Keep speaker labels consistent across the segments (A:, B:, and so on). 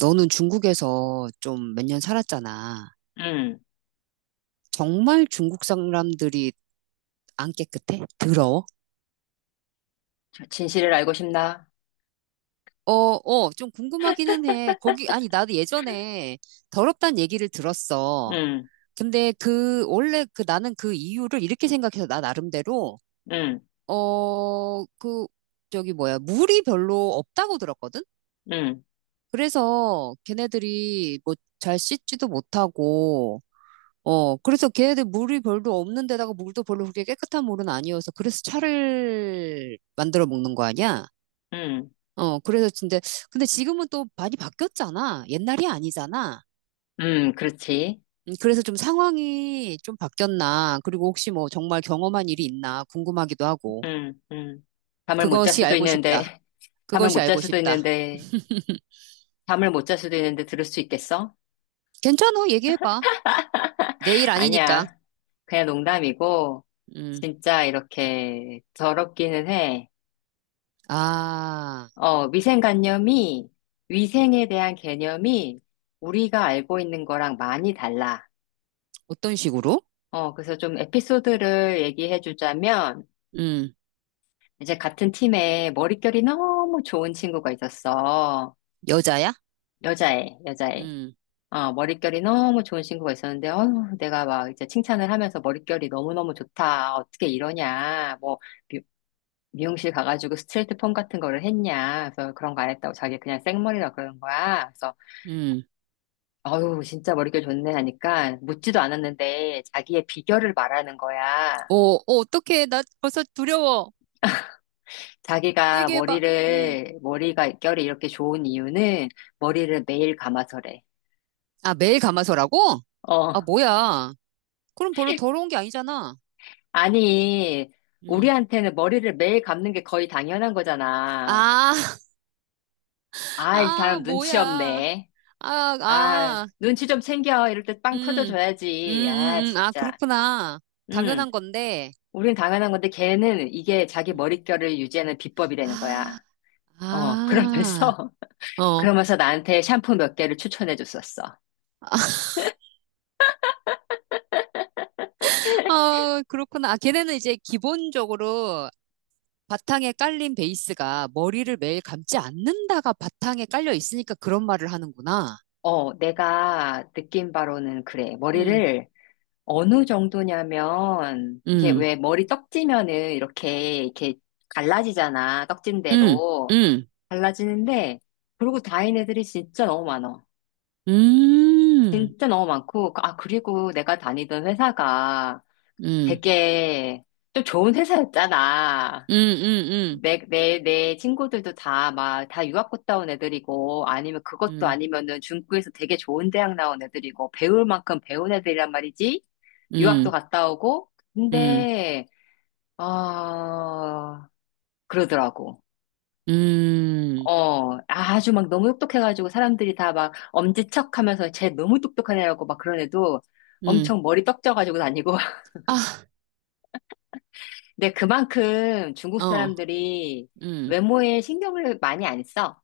A: 너는 중국에서 좀 몇 년 살았잖아.
B: 음,
A: 정말 중국 사람들이 안 깨끗해? 더러워?
B: 진실을 알고 싶나?
A: 좀 궁금하기는 해. 거기, 아니, 나도 예전에 더럽다는 얘기를 들었어.
B: 음,
A: 근데 원래 나는 이유를 이렇게 생각해서 나 나름대로,
B: 음,
A: 어, 그, 저기 뭐야, 물이 별로 없다고 들었거든?
B: 음,
A: 그래서 걔네들이 뭐 잘 씻지도 못하고, 그래서 걔네들 물이 별로 없는 데다가 물도 별로 그렇게 깨끗한 물은 아니어서 그래서 차를 만들어 먹는 거 아니야?
B: 음,
A: 어, 그래서 근데 지금은 또 많이 바뀌었잖아. 옛날이 아니잖아.
B: 그렇지.
A: 그래서 좀 상황이 좀 바뀌었나. 그리고 혹시 뭐 정말 경험한 일이 있나 궁금하기도 하고.
B: 음, 음. 잠을 못 잘
A: 그것이
B: 수도
A: 알고 싶다.
B: 있는데, 잠을
A: 그것이
B: 못 잘
A: 알고
B: 수도
A: 싶다.
B: 있는데, 잠을 못 잘 수도 있는데 들을 수 있겠어?
A: 괜찮아. 얘기해봐. 내 일 아니니까.
B: 아니야. 그냥 농담이고,
A: 음.
B: 진짜 이렇게 더럽기는 해.
A: 아,
B: 어, 위생관념이, 위생에 대한 개념이 우리가 알고 있는 거랑 많이 달라.
A: 어떤 식으로?
B: 그래서 좀 에피소드를 얘기해 주자면,
A: 음.
B: 이제 같은 팀에 머릿결이 너무 좋은 친구가 있었어.
A: 여자야?
B: 여자애, 여자애.
A: 음.
B: 머릿결이 너무 좋은 친구가 있었는데, 어휴, 내가 막 이제 칭찬을 하면서 머릿결이 너무너무 좋다. 어떻게 이러냐. 뭐, 미, 미용실 가가지고 스트레이트 펌 같은 거를 했냐. 그래서 그런 거 안 했다고 자기 그냥 생머리라 그러는 거야. 그래서,
A: 음.
B: 어휴, 진짜 머릿결 좋네 하니까 묻지도 않았는데 자기의 비결을 말하는 거야.
A: 어떡해. 나 벌써 두려워.
B: 자기가
A: 얘기해봐. 음.
B: 머리가 결이 이렇게 좋은 이유는 머리를 매일 감아서래.
A: 아, 매일 감아서라고? 아,
B: 어.
A: 뭐야. 그럼 별로 더러운 게 아니잖아.
B: 아니,
A: 음.
B: 우리한테는 머리를 매일 감는 게 거의 당연한 거잖아.
A: 아,
B: 아, 이
A: 아,
B: 사람 눈치
A: 뭐야.
B: 없네.
A: 아,
B: 아,
A: 아,
B: 눈치 좀 챙겨. 이럴 때 빵
A: 음.
B: 터져줘야지. 아,
A: 아,
B: 진짜.
A: 그렇구나.
B: 음
A: 당연한 건데.
B: 우린 당연한 건데 걔는 이게 자기
A: 음.
B: 머릿결을 유지하는 비법이 되는
A: 아,
B: 거야.
A: 아,
B: 그러면서,
A: 어.
B: 그러면서 나한테 샴푸 몇 개를 추천해 줬었어.
A: 아, 그렇구나. 아, 걔네는 이제 기본적으로 바탕에 깔린 베이스가 머리를 매일 감지 않는다가 바탕에 깔려 있으니까 그런 말을 하는구나.
B: 내가 느낀 바로는 그래.
A: 음,
B: 머리를 어느 정도냐면, 이게
A: 음,
B: 왜 머리 떡지면은 이렇게, 이렇게 갈라지잖아. 떡진
A: 음,
B: 대로.
A: 음,
B: 갈라지는데, 그러고 다닌 애들이 진짜 너무 많아.
A: 음,
B: 진짜 너무 많고, 아, 그리고 내가 다니던 회사가
A: 음,
B: 되게 좀 좋은 회사였잖아.
A: 음, 음,
B: 내 친구들도 다 막, 다 유학 갔다 온 애들이고, 아니면 그것도
A: 음,
B: 아니면은 중국에서 되게 좋은 대학 나온 애들이고, 배울 만큼 배운 애들이란 말이지? 유학도
A: 음,
B: 갔다 오고,
A: 음,
B: 근데, 어, 그러더라고.
A: 음,
B: 아주 막 너무 똑똑해가지고 사람들이 다 막 엄지척 하면서 쟤 너무 똑똑한 애라고 막 그런 애도
A: 음.
B: 엄청 머리 떡져가지고 다니고.
A: 아,
B: 근데 그만큼 중국
A: 어,
B: 사람들이
A: 음,
B: 외모에 신경을 많이 안 써.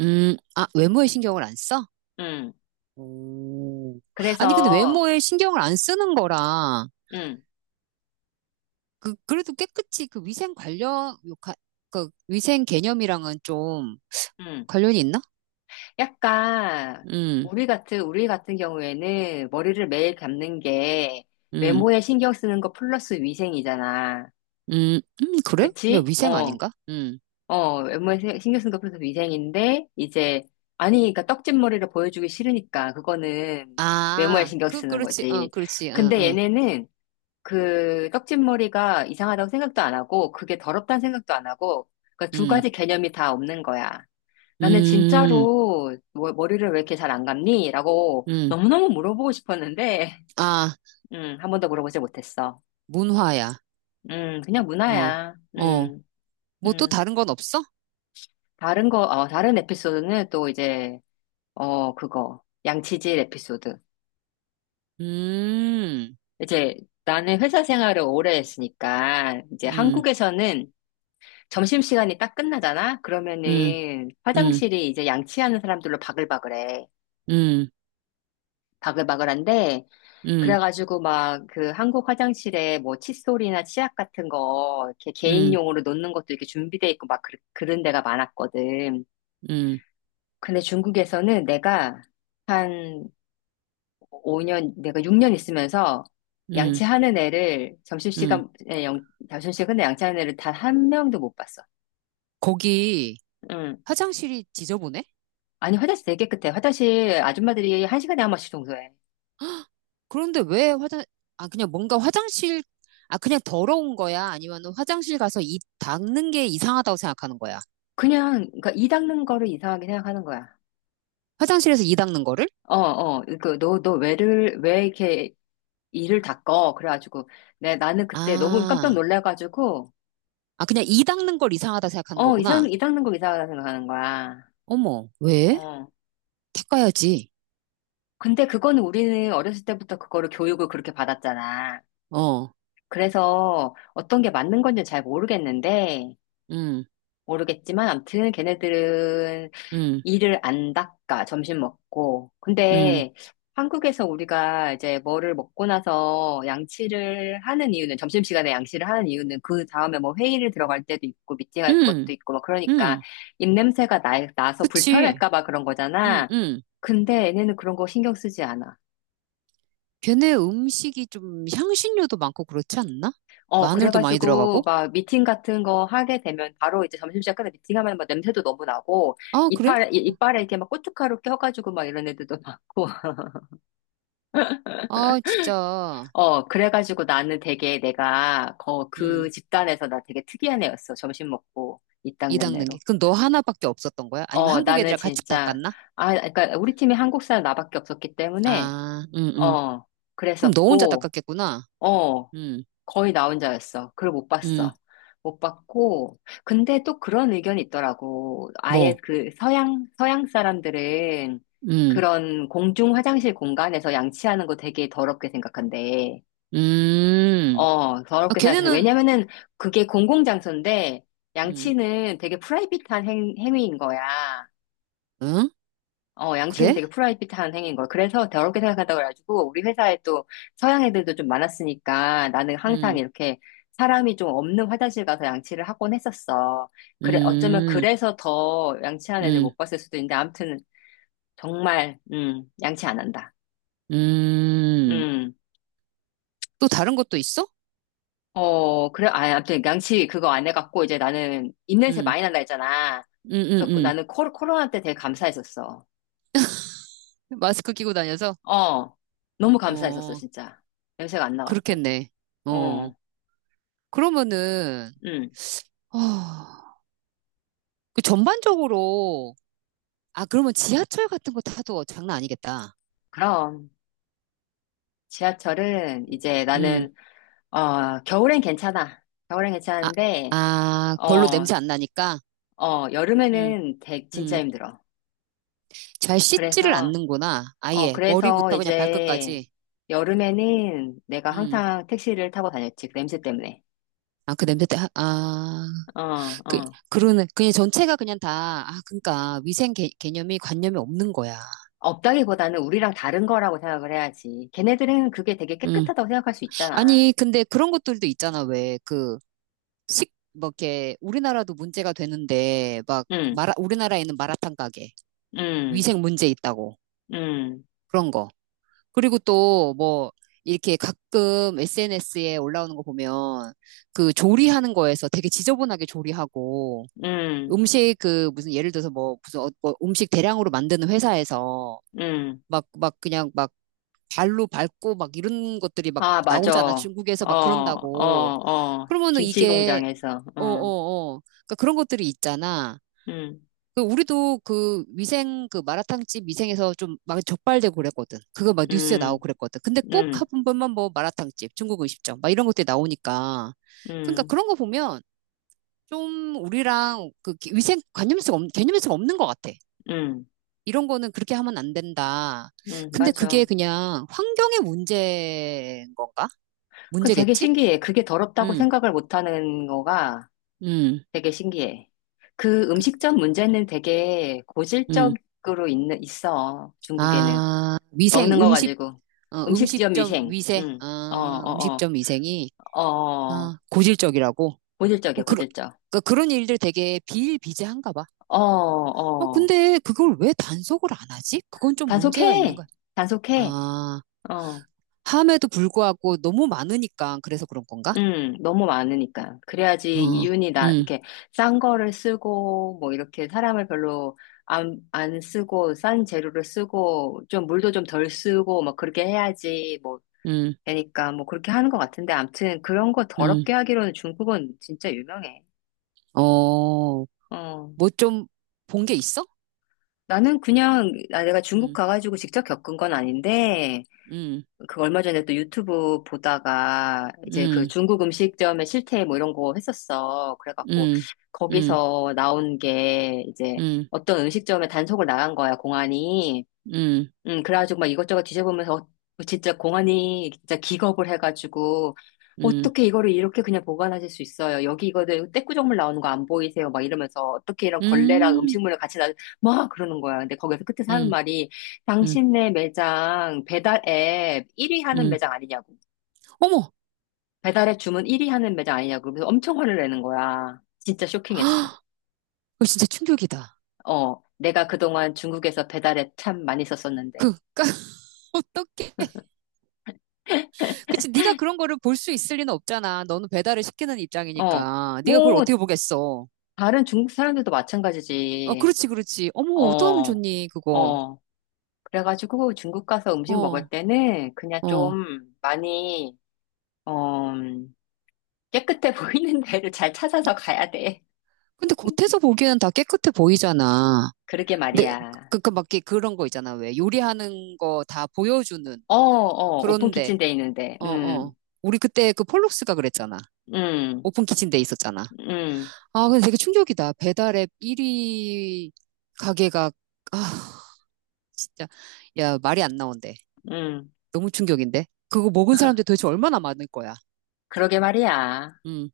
A: 아, 외모에 신경을 안 써?
B: 음.
A: 오. 아니, 근데
B: 그래서,
A: 외모에 신경을 안 쓰는 거랑,
B: 음,
A: 그래도 깨끗이 그 위생 관련, 그 위생 개념이랑은 좀
B: 음.
A: 관련이 있나?
B: 약간
A: 음,
B: 우리 같은 경우에는 머리를 매일 감는 게
A: 음,
B: 외모에 신경 쓰는 거 플러스 위생이잖아.
A: 그래? 그냥
B: 그치?
A: 위생 아닌가? 음.
B: 외모에 신경 쓰는 거 플러스 위생인데 이제 아니, 그러니까 떡진 머리를 보여주기 싫으니까 그거는 외모에
A: 아,
B: 신경 쓰는
A: 그렇지,
B: 거지.
A: 그렇지, 어,
B: 근데
A: 어.
B: 얘네는 그 떡진 머리가 이상하다고 생각도 안 하고 그게 더럽다는 생각도 안 하고 그러니까 두
A: 음,
B: 가지 개념이 다 없는 거야. 나는
A: 음,
B: 진짜로 머리를 왜 이렇게 잘 안 감니? 라고
A: 음.
B: 너무너무 물어보고 싶었는데,
A: 아,
B: 한 번도 물어보지 못했어.
A: 문화야.
B: 그냥
A: 어,
B: 문화야.
A: 어. 뭐 또
B: 음.
A: 다른 건 없어?
B: 다른 에피소드는 또 이제, 그거. 양치질 에피소드.
A: 음,
B: 이제 나는 회사 생활을 오래 했으니까, 이제
A: 음,
B: 한국에서는 점심시간이 딱 끝나잖아?
A: 음,
B: 그러면은
A: 음,
B: 화장실이 이제 양치하는 사람들로 바글바글해.
A: 음,
B: 바글바글한데,
A: 음,
B: 그래가지고 막 그 한국 화장실에 뭐 칫솔이나 치약 같은 거 이렇게
A: 음,
B: 개인용으로 놓는 것도 이렇게 준비돼 있고 막 그런 데가 많았거든.
A: 음,
B: 근데 중국에서는 내가 한 5년, 내가 6년 있으면서
A: 음,
B: 양치하는 애를
A: 음.
B: 점심시간에 영, 점심시간에 양치하는 애를 단 한 명도 못 봤어.
A: 거기
B: 응.
A: 화장실이 지저분해?
B: 아니 화장실 되게 깨끗해. 화장실 아줌마들이 한 시간에 한 번씩 청소해.
A: 그런데 왜 화장, 아, 그냥 뭔가 화장실, 아, 그냥 더러운 거야? 아니면 화장실 가서 이 닦는 게 이상하다고 생각하는 거야?
B: 그냥 그니까이 닦는 거를 이상하게 생각하는 거야.
A: 화장실에서 이 닦는 거를?
B: 너 왜 이렇게 이를 닦어. 그래가지고, 내 나는 그때 너무 깜짝
A: 아,
B: 놀라가지고,
A: 아, 그냥 이 닦는 걸 이상하다 생각하는 거구나.
B: 이 닦는 거 이상하다 생각하는 거야.
A: 어머, 왜?
B: 어.
A: 닦아야지.
B: 근데 그거는 우리는 어렸을 때부터 그거를 교육을 그렇게 받았잖아.
A: 어,
B: 그래서 어떤 게 맞는 건지 잘
A: 음,
B: 모르겠지만, 암튼 걔네들은
A: 음,
B: 이를 안 닦아, 점심 먹고.
A: 음,
B: 근데 한국에서 우리가 이제 뭐를 먹고 나서 양치를 하는 이유는, 점심시간에 양치를 하는 이유는 그 다음에 뭐 회의를 들어갈 때도 있고, 미팅할
A: 음,
B: 것도 있고, 막 그러니까
A: 음,
B: 입냄새가 나서
A: 그치.
B: 불편할까봐 그런
A: 음,
B: 거잖아.
A: 음.
B: 근데 얘네는 그런 거 신경 쓰지 않아.
A: 걔네 음식이 좀 향신료도 많고 그렇지 않나? 마늘도 많이
B: 그래가지고,
A: 들어가고?
B: 막, 미팅 같은 거 하게 되면, 바로 이제 점심시간 끝에 미팅하면 막 냄새도 너무 나고,
A: 아, 그래?
B: 이빨에 이렇게 막 고춧가루 껴가지고 막 이런 애들도 많고,
A: 아, 진짜.
B: 그래가지고 나는 되게 내가 거, 그
A: 음,
B: 집단에서 나 되게 특이한 애였어. 점심 먹고 이땅
A: 이 닦는 게.
B: 내내로.
A: 그럼 너 하나밖에 없었던 거야? 아니면
B: 어,
A: 한국
B: 나는
A: 애들이랑 같이
B: 진짜,
A: 닦았나?
B: 아, 그러니까 우리 팀이 한국 사람 나밖에 없었기 때문에,
A: 아,
B: 어,
A: 그럼 너 혼자
B: 그랬었고,
A: 닦았겠구나.
B: 어,
A: 음,
B: 거의 나 혼자였어. 그걸 못
A: 음,
B: 봤어. 못 봤고, 근데 또 그런 의견이 있더라고. 아예
A: 뭐,
B: 그 서양 사람들은
A: 음,
B: 그런 공중 화장실 공간에서 양치하는 거 되게 더럽게 생각한대.
A: 음. 아,
B: 더럽게 생각해서.
A: 걔네는,
B: 왜냐면은 그게 공공장소인데
A: 음,
B: 양치는 되게 프라이빗한 행위인 거야.
A: 응?
B: 양치는
A: 그래?
B: 되게 프라이빗한 행위인 거야. 그래서 더럽게 생각한다고 그래가지고 우리 회사에 또 서양 애들도 좀 많았으니까 나는 항상
A: 음,
B: 이렇게 사람이 좀 없는 화장실 가서 양치를 하곤 했었어. 그래, 어쩌면
A: 음,
B: 그래서 더 양치하는 애들
A: 음.
B: 못 봤을 수도 있는데 아무튼 정말, 양치 안 한다.
A: 음,
B: 음.
A: 또 다른 것도 있어?
B: 그래, 아, 아무튼 양치 그거 안 해갖고 이제 나는 입냄새
A: 음,
B: 많이 난다 했잖아.
A: 음,
B: 그래서
A: 음,
B: 나는 코로나 때 되게 감사했었어.
A: 마스크 끼고 다녀서?
B: 어, 너무 감사했었어,
A: 어,
B: 진짜. 냄새가 안 나갖고.
A: 그렇겠네. 어,
B: 어,
A: 그러면은,
B: 음
A: 어, 전반적으로, 아, 그러면 지하철 같은 거 타도 장난 아니겠다.
B: 그럼 지하철은 이제
A: 음,
B: 나는, 겨울엔 괜찮아. 겨울엔
A: 아,
B: 괜찮은데,
A: 아, 별로
B: 어,
A: 냄새 안 나니까? 음,
B: 여름에는 되 진짜
A: 음.
B: 힘들어.
A: 잘 씻지를
B: 그래서,
A: 않는구나. 아예,
B: 그래서
A: 머리부터 그냥
B: 이제
A: 발끝까지.
B: 여름에는 내가
A: 음,
B: 항상 택시를 타고 다녔지. 그 냄새 때문에.
A: 아, 그 냄새 때, 아, 아.
B: 어,
A: 그,
B: 어.
A: 그러는, 그냥 전체가 그냥 다, 아, 그러니까 위생 개념이 관념이 없는 거야.
B: 없다기보다는 우리랑 다른 거라고 생각을 해야지. 걔네들은 그게 되게
A: 음.
B: 깨끗하다고 생각할 수 있잖아.
A: 아니, 근데 그런 것들도 있잖아, 왜. 그, 뭐, 이렇게, 우리나라도 문제가 되는데, 막,
B: 응,
A: 우리나라에는 마라탕 가게,
B: 응,
A: 위생 문제 있다고,
B: 응,
A: 그런 거. 그리고 또, 뭐, 이렇게 가끔 SNS에 올라오는 거 보면, 그 조리하는 거에서 되게 지저분하게 조리하고,
B: 응,
A: 음식 무슨 예를 들어서 뭐, 무슨 뭐 음식 대량으로 만드는 회사에서,
B: 응.
A: 막 그냥 막 발로 밟고 막 이런 것들이 막
B: 아, 맞아.
A: 나오잖아.
B: 어,
A: 중국에서 막
B: 어,
A: 그런다고.
B: 어.
A: 그러면은
B: 김치
A: 이게,
B: 공장에서.
A: 어,
B: 응,
A: 어, 어. 그러니까 그런 것들이 있잖아.
B: 응,
A: 그 우리도 그 위생, 그 마라탕집 위생에서 좀 막 적발되고 그랬거든. 그거 막 뉴스에 나오고
B: 응,
A: 그랬거든. 근데 꼭
B: 응,
A: 한 번만 뭐 마라탕집, 중국 음식점, 막 이런 것들이 나오니까. 그러니까
B: 응,
A: 그런 거 보면 좀 우리랑 그 위생 관념에서, 개념에서 없는 것 같아.
B: 응,
A: 이런 거는 그렇게 하면 안 된다.
B: 응,
A: 근데
B: 맞아.
A: 그게 그냥 환경의 문제인 건가?
B: 되게
A: 문제겠지?
B: 신기해. 그게 더럽다고
A: 음,
B: 생각을 못하는 거가
A: 음,
B: 되게 신기해.
A: 그,
B: 음식점 문제는 되게
A: 음.
B: 고질적으로 있어. 중국에는.
A: 아, 위생,
B: 먹는 거
A: 음식,
B: 가지고. 음식점
A: 음식점
B: 위생.
A: 위생,
B: 응. 어,
A: 아,
B: 어,
A: 음식점 위생이,
B: 어, 어.
A: 아, 고질적이라고. 어,
B: 고질적이야,
A: 그러,
B: 고질적.
A: 그러니까 그런 일들 되게 비일비재한가 봐.
B: 어, 어.
A: 근데 그걸 왜 단속을 안 하지? 그건 좀 문제가 있는
B: 단속해.
A: 거야.
B: 단속해.
A: 아,
B: 어.
A: 함에도 불구하고 너무 많으니까 그래서 그런 건가?
B: 너무 많으니까. 그래야지
A: 어,
B: 이윤이 나,
A: 음,
B: 이렇게 싼 거를 쓰고, 뭐 이렇게 사람을 별로 안 쓰고, 싼 재료를 쓰고, 좀 물도 좀 덜 쓰고, 막 그렇게 해야지, 뭐,
A: 음,
B: 되니까, 뭐 그렇게 하는 것 같은데, 암튼 그런 거
A: 음.
B: 더럽게 하기로는 중국은 진짜 유명해.
A: 어,
B: 어.
A: 뭐 좀 본 게 있어?
B: 내가 중국
A: 응
B: 가가지고 직접 겪은 건 아닌데
A: 응
B: 그 얼마 전에 또 유튜브 보다가
A: 응
B: 이제 그 중국 음식점의 실태 뭐 이런 거 했었어. 그래갖고
A: 응 응
B: 거기서 나온 게 이제
A: 응 응
B: 어떤 음식점에 단속을 나간 거야, 공안이.
A: 응
B: 그래가지고 막 이것저것 뒤져보면서 뭐 진짜 공안이 진짜 기겁을 해가지고
A: 응
B: 어떻게 이거를 이렇게 그냥 보관하실 수 있어요? 여기 이거들 떼꾸정물 나오는 거 안 보이세요? 막 이러면서 어떻게 이런 걸레랑
A: 응
B: 음식물을 같이 나, 막 그러는 거야. 근데 거기서 끝에 사는
A: 응,
B: 말이 당신네 매장 배달 앱 1위 하는
A: 응.
B: 매장 아니냐고.
A: 어머,
B: 배달 앱 주문 1위 하는 매장 아니냐고. 그래서 엄청 화를 내는 거야. 진짜 쇼킹했어.
A: 그거 진짜 충격이다.
B: 내가 그동안 중국에서 배달 앱 참 많이 썼었는데.
A: 그, 까, 어떡해. 그치, 네가 그런 거를 볼 수 있을 리는 없잖아. 너는 배달을 시키는
B: 어.
A: 입장이니까. 네가 그걸
B: 뭐,
A: 어떻게 보겠어.
B: 다른 중국 사람들도
A: 어,
B: 마찬가지지.
A: 그렇지, 그렇지. 어머, 어떡하면
B: 어,
A: 좋니, 그거.
B: 어. 그래가지고 중국 가서 음식 먹을
A: 어,
B: 때는 그냥
A: 어.
B: 좀 많이, 어, 깨끗해 보이는 데를 잘 찾아서 가야 돼.
A: 근데 겉에서 보기에는 다 깨끗해 보이잖아.
B: 그러게
A: 근데
B: 말이야.
A: 막, 이렇게 그런 거 있잖아. 왜 요리하는 거 다 보여주는.
B: 어, 어, 오픈
A: 그런데,
B: 키친 돼 있는데.
A: 어, 어. 우리 그때 그 폴록스가 그랬잖아.
B: 음,
A: 오픈 키친데 있었잖아.
B: 음,
A: 아, 근데 되게 충격이다. 배달 앱 1위 가게가, 아, 진짜. 야, 말이 안 나온대.
B: 음.
A: 너무 충격인데? 그거 먹은 사람들 도대체 얼마나 많을 거야.
B: 그러게 말이야.
A: 음.